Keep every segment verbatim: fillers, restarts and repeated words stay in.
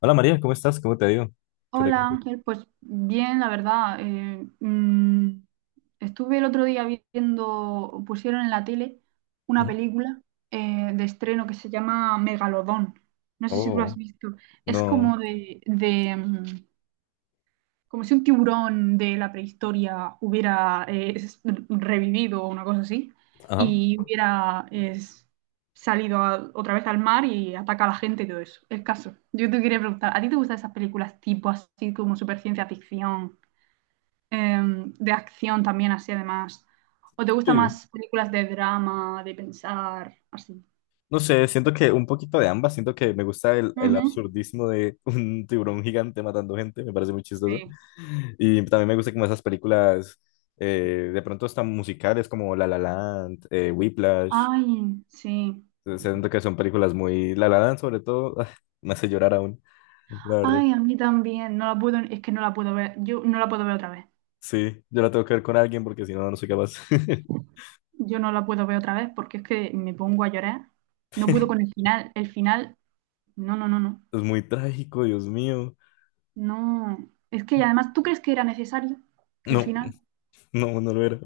Hola María, ¿cómo estás? ¿Cómo te ha ido? ¿Qué te Hola cuento? Ángel, pues bien, la verdad. Eh, mm, estuve el otro día viendo, pusieron en la tele una Ujú. película eh, de estreno que se llama Megalodón. No sé si tú lo has Oh, visto. Es no. como de, de, mm, como si un tiburón de la prehistoria hubiera eh, es- revivido o una cosa así, Ajá. y hubiera es, salido a- otra vez al mar y ataca a la gente y todo eso. El caso. Yo te quería preguntar, ¿a ti te gustan esas películas tipo así como super ciencia ficción, em, de acción también así además? ¿O te gustan Sí. más películas de drama, de pensar, así? No sé, siento que un poquito de ambas. Siento que me gusta el, el Ujú. absurdismo de un tiburón gigante matando gente. Me parece muy chistoso. Sí. Y también me gusta como esas películas eh, de pronto están musicales como La La Land, eh, Whiplash. Ay, sí. Eh, Siento que son películas muy... La La Land sobre todo ah, me hace llorar aún, la verdad. Ay, a mí también. No la puedo, es que no la puedo ver. Yo no la puedo ver otra vez. Sí, yo la tengo que ver con alguien porque si no, no soy capaz. Yo no la puedo ver otra vez porque es que me pongo a llorar. No puedo con el final. El final, no, no, no, no. Es muy trágico, Dios mío. No. Es que y además, ¿tú crees que era necesario el No, final? no, no lo era.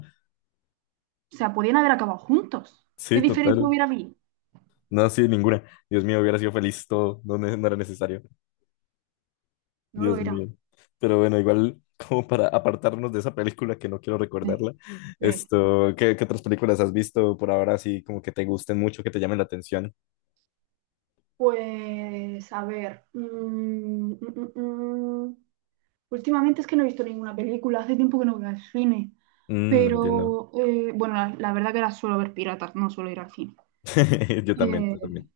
O sea, podían haber acabado juntos. ¿Qué Sí, diferencia total. hubiera habido? No, sí, ninguna. Dios mío, hubiera sido feliz todo. No, ne- no era necesario. No lo Dios era. mío. Pero bueno, igual, como para apartarnos de esa película que no quiero Sí, recordarla, sí. esto, ¿qué, qué otras películas has visto por ahora así como que te gusten mucho, que te llamen la atención? Pues, a ver. mm, mm, mm, mm. Últimamente es que no he visto ninguna película, hace tiempo que no voy al cine. Mm, entiendo. Pero, eh, bueno, la, la verdad que ahora suelo ver piratas, no suelo ir al cine. Yo también, yo Eh, también.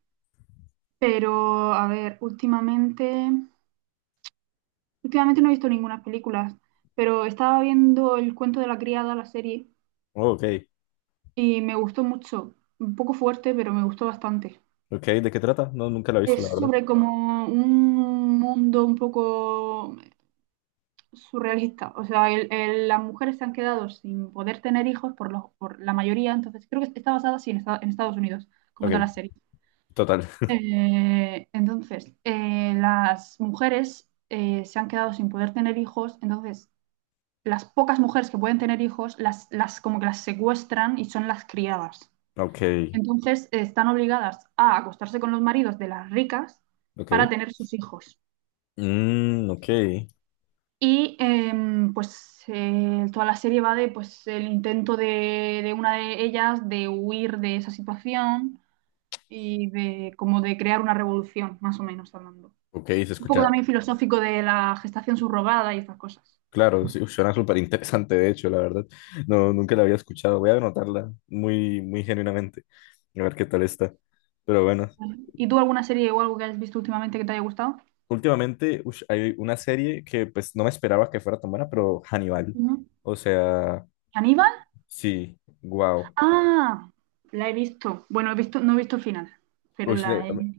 Pero, a ver, últimamente, últimamente no he visto ninguna película, pero estaba viendo El cuento de la criada, la serie, Oh, ok. y me gustó mucho. Un poco fuerte, pero me gustó bastante. Ok, ¿de qué trata? No, nunca la he visto, la Es verdad. sobre como un mundo un poco surrealista. O sea, el- el- las mujeres se han quedado sin poder tener hijos por, los- por la mayoría, entonces creo que está basada sí, en, Esta- en Estados Unidos, como Ok, toda la serie. total. Eh, entonces, eh, las mujeres eh, se han quedado sin poder tener hijos, entonces las pocas mujeres que pueden tener hijos, las, las como que las secuestran y son las criadas. Ok, Entonces eh, están obligadas a acostarse con los maridos de las ricas para ok. tener sus hijos. Mm, ok. Y em, pues eh, toda la serie va de pues el intento de, de una de ellas de huir de esa situación y de como de crear una revolución, más o menos hablando. Ok, se Es un poco escucha. también filosófico de la gestación subrogada y estas cosas. Claro, sí, uf, suena súper interesante, de hecho, la verdad. No, nunca la había escuchado. Voy a anotarla muy, muy genuinamente, a ver qué tal está. Pero bueno, Ujú. ¿Y tú alguna serie o algo que hayas visto últimamente que te haya gustado? últimamente ush, hay una serie que pues no me esperaba que fuera tan buena, pero Hannibal. Ujú. O sea, ¿Aníbal? sí, wow. Ah, la he visto. Bueno, he visto, no he visto el final, pero la he...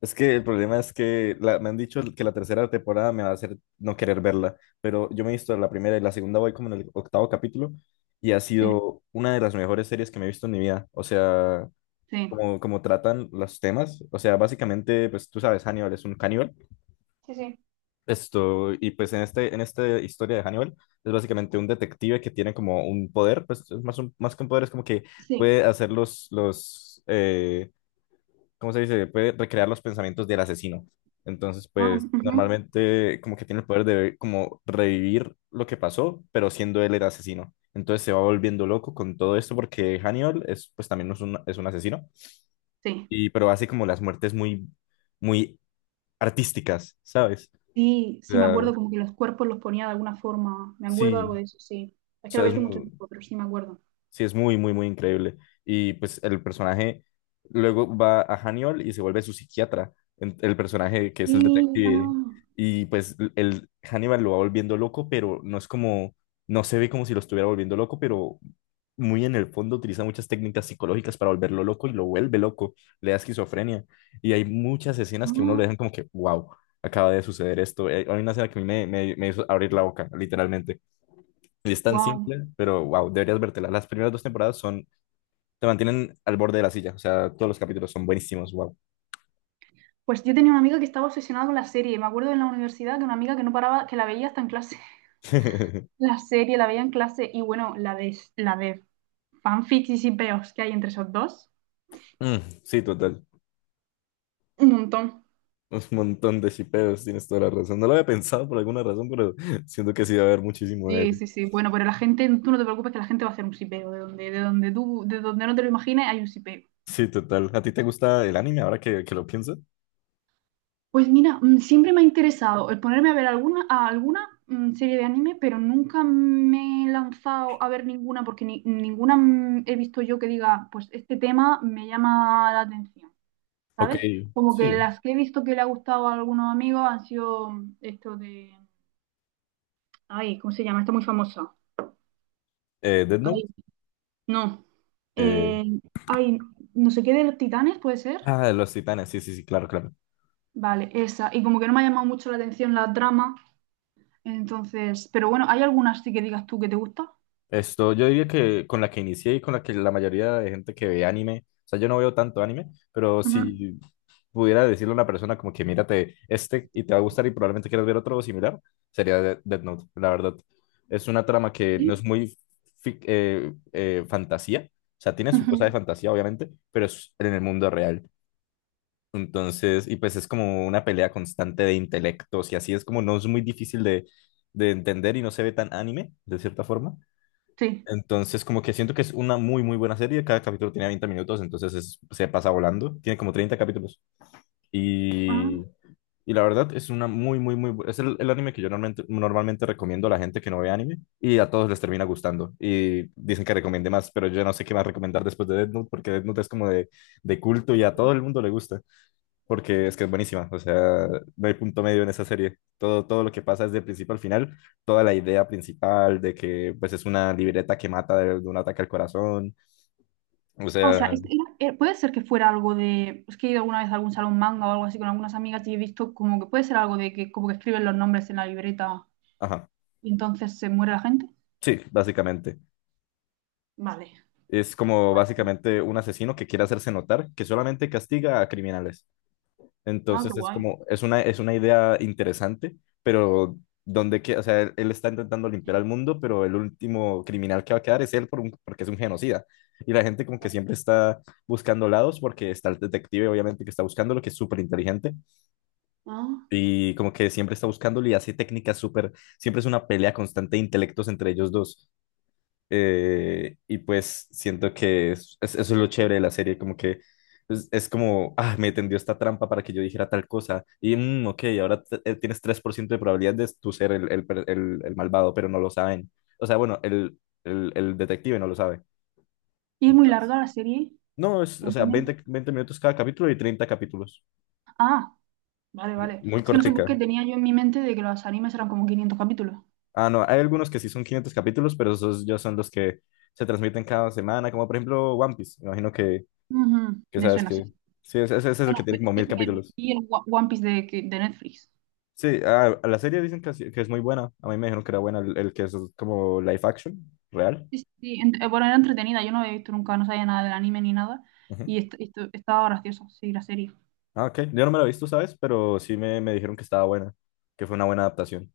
Es que el problema es que la- me han dicho que la tercera temporada me va a hacer no querer verla, pero yo me he visto la primera y la segunda voy como en el octavo capítulo y ha Sí, sido una de las mejores series que me he visto en mi vida. O sea... sí. como, como tratan los temas. O sea, básicamente, pues tú sabes, Hannibal es un caníbal. Sí, sí. Esto, y pues en este, en esta historia de Hannibal, es básicamente un detective que tiene como un poder, pues es más, un- más que un poder, es como que Sí. puede hacer los, los, eh, ¿cómo se dice? Puede recrear los pensamientos del asesino. Entonces, Ah, pues ujú. normalmente como que tiene el poder de como revivir lo que pasó, pero siendo él el asesino. Entonces se va volviendo loco con todo esto porque Hannibal es pues también es un, es un asesino Sí, y, pero hace como las muertes muy, muy artísticas, ¿sabes? sí, O sí, me sea, acuerdo como que los cuerpos los ponía de alguna forma. Me acuerdo algo sí, de eso, sí. Es o que la sea, vi es hace mucho muy, tiempo, pero sí me acuerdo. sí, es muy, muy, muy increíble. Y pues el personaje luego va a Haniol y se vuelve su psiquiatra, en- el personaje que es el Y, detective. ah, Y pues l- el Hannibal lo va volviendo loco, pero no es como, no se ve como si lo estuviera volviendo loco, pero muy en el fondo utiliza muchas técnicas psicológicas para volverlo loco y lo vuelve loco, le da esquizofrenia. Y hay muchas escenas que uno ah, le dejan como que, wow, acaba de suceder esto. Eh, Hay una escena que a mí me, me me hizo abrir la boca, literalmente y es tan wow. simple, pero wow, deberías vértela. Las primeras dos temporadas son, te mantienen al borde de la silla. O sea, todos los capítulos son buenísimos, wow. Pues yo tenía una amiga que estaba obsesionada con la serie. Me acuerdo en la universidad que una amiga que no paraba, que la veía hasta en clase. La serie la veía en clase y bueno, la de, la de fanfics y peos que hay entre esos dos. Mm, sí, total. Un montón. Un montón de shipeos, tienes toda la razón. No lo había pensado por alguna razón, pero siento que sí va a haber muchísimo de Sí, eso. sí, sí. Bueno, pero la gente, tú no te preocupes que la gente va a hacer un sipeo. De donde, de donde tú, de donde no te lo imagines, hay un sipeo. Sí, total. ¿A ti te gusta el anime ahora que, que lo pienso? Pues mira, mm, siempre me ha interesado el ponerme a ver alguna, a alguna mm, serie de anime, pero nunca me he lanzado a ver ninguna porque ni- ninguna mm, he visto yo que diga, pues este tema me llama la atención, Ok, ¿sabes? Como que sí. las que he visto que le ha gustado a algunos amigos han sido mm, esto de, ay, ¿cómo se llama? Está muy famosa. Eh, Death Ay, Note. no. Eh, Eh, ay, no sé qué de los titanes, ¿puede ser? ah, Los Titanes, sí, sí, sí, claro, claro. Vale, esa. Y como que no me ha llamado mucho la atención la trama, entonces, pero bueno, ¿hay algunas sí que digas tú que te gusta? Esto, yo diría que con la que inicié y con la que la mayoría de gente que ve anime, o sea, yo no veo tanto anime, pero Ujú. si pudiera decirle a una persona como que mírate este y te va a gustar y probablemente quieras ver otro similar, sería De- Death Note, la verdad. Es una trama que no es Sí. muy fic- eh, eh, fantasía, o sea, tiene su cosa de Ujú. fantasía, obviamente, pero es en el mundo real. Entonces, y pues es como una pelea constante de intelectos y así es como no es muy difícil de, de entender y no se ve tan anime, de cierta forma. Sí. Entonces, como que siento que es una muy, muy buena serie. Cada capítulo tiene veinte minutos, entonces es- se pasa volando. Tiene como treinta capítulos. Y, Ah, y la verdad es una muy, muy, muy... bu- Es el, el anime que yo normalmente, normalmente recomiendo a la gente que no ve anime y a todos les termina gustando. Y dicen que recomiende más, pero yo no sé qué más recomendar después de Death Note porque Death Note es como de, de culto y a todo sí. el mundo le gusta porque es que es buenísima, o sea, no hay punto medio en esa serie. Todo, todo lo que pasa es de principio al final, toda la idea principal de que pues es una libreta que mata de, de un ataque al corazón, o O sea, sea, es- era- era- eh, puede ser que fuera algo de, es que he ido alguna vez a algún salón manga o algo así con algunas amigas y he visto como que puede ser algo de que como que escriben los nombres en la libreta ajá, y entonces se muere la gente. sí, básicamente. Vale. Es como básicamente un asesino que quiere hacerse notar que solamente castiga a criminales. Ah, qué Entonces es guay. como, es una, es una idea interesante, pero donde que, o sea, él, él está intentando limpiar al mundo, pero el último criminal que va a quedar es él por un- porque es un genocida. Y la gente como que siempre está buscando lados porque está el detective, obviamente, que está buscándolo, que es súper inteligente Ah. y como que siempre está buscándolo y hace técnicas súper, siempre es una pelea constante de intelectos entre ellos dos. Eh, y pues siento que es- es- eso es lo chévere de la serie, como que es, es como, ah, me tendió esta trampa para que yo dijera tal cosa. Y, mm, ok, ahora t- eh, tienes tres por ciento de probabilidad de tú ser el, el per- el- el malvado, pero no lo saben. O sea, bueno, el, el- el detective no lo sabe. Y es muy Entonces, larga la serie, no, es, el o sea, anime. veinte veinte minutos cada capítulo y treinta capítulos. Ah, vale, vale. Muy Es que no sé por qué cortica. tenía yo en mi mente de que los animes eran como quinientos capítulos. Ah, no, hay algunos que sí son quinientos capítulos, pero esos ya son los que se transmiten cada semana, como por ejemplo One Piece. Me imagino que Ujú, Que me sabes suena así. que. Sí, ese, ese es el Bueno, que tiene es como que mil me capítulos. vi el Wa- One Piece de, que- de Netflix. Sí, a, a la serie dicen que, así- que es muy buena. A mí me dijeron que era buena el, el que es como live action, real. Sí, sí, sí, ent- eh, bueno, era entretenida, yo no había visto nunca, no sabía nada del anime ni nada. Ujú. Y est- esto- estaba gracioso, sí, la serie. Ah, ok. Yo no me la he visto, ¿sabes? Pero sí me, me dijeron que estaba buena, que fue una buena adaptación.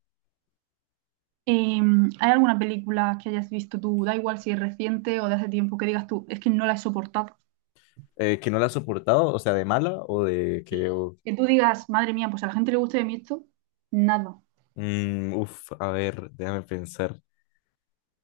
Em, ¿hay alguna película que hayas visto tú? Da igual si es reciente o de hace tiempo, que digas tú, es que no la he soportado. Eh, ¿que no la has soportado? O sea, de mala o de que. Sí. O- Que tú digas, madre mía, pues a la gente le guste de mí esto, nada. Mm, uf, a ver, déjame pensar.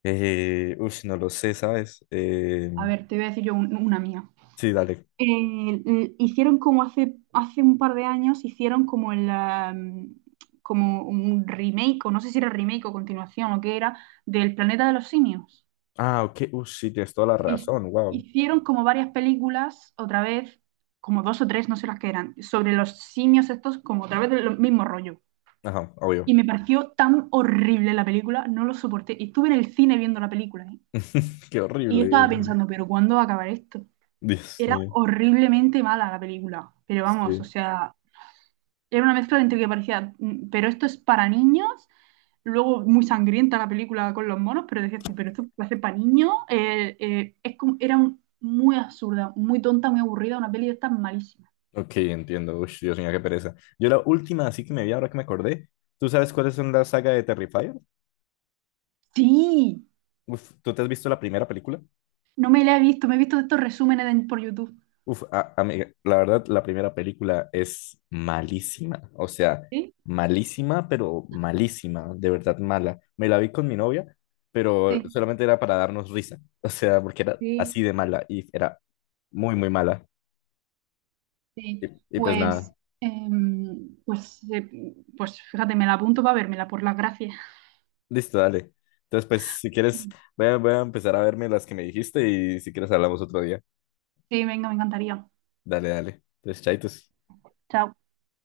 Eh, ush, no lo sé, ¿sabes? Eh, A ver, te voy a decir yo un- una mía. sí, dale. Eh, l- hicieron como hace, hace un par de años, hicieron como el am, como un remake, o no sé si era remake o continuación o qué era, del Planeta de los Simios. Ah, ok. Uff sí, tienes toda la Hic- razón. Wow. Hicieron como varias películas, otra vez, como dos o tres, no sé las que eran, sobre los simios estos, como otra vez el mismo rollo. Ajá, Y obvio. me pareció tan horrible la película, no lo soporté. Y estuve en el cine viendo la película, ¿eh? Qué Y horrible. estaba Dios mío. pensando, ¿pero cuándo va a acabar esto? Dios Era mío. horriblemente mala la película, pero vamos, o Sí. sea, era una mezcla entre que parecía, mm, pero esto es para niños, luego muy sangrienta la película con los monos, pero decías tú, pero esto parece para niños. Eh, eh, es como- era un- Muy absurda, muy tonta, muy aburrida, una peli de estas malísima. Ok, entiendo. Uy, Dios mío, qué pereza. Yo la última, así que me vi ahora que me acordé. ¿Tú sabes cuáles son la saga de Terrifier? Sí, Uf, ¿tú te has visto la primera película? no me la he visto, me he visto de estos resúmenes de- por YouTube. Uf, a- amiga, la verdad, la primera película es malísima. O sea, Sí, malísima, pero malísima, de verdad mala. Me la vi con mi novia, pero sí, solamente era para darnos risa. O sea, porque era sí, así de mala y era muy, muy mala. Y sí. y pues nada. Pues, em, pues, eh, pues fíjate, me la apunto para vérmela, por las gracias. Listo, dale. Entonces, pues, si quieres, voy a, voy a empezar a verme las que me dijiste y si quieres hablamos otro día. Sí, venga, me encantaría. Dale, dale. Entonces, chaitos. Chao.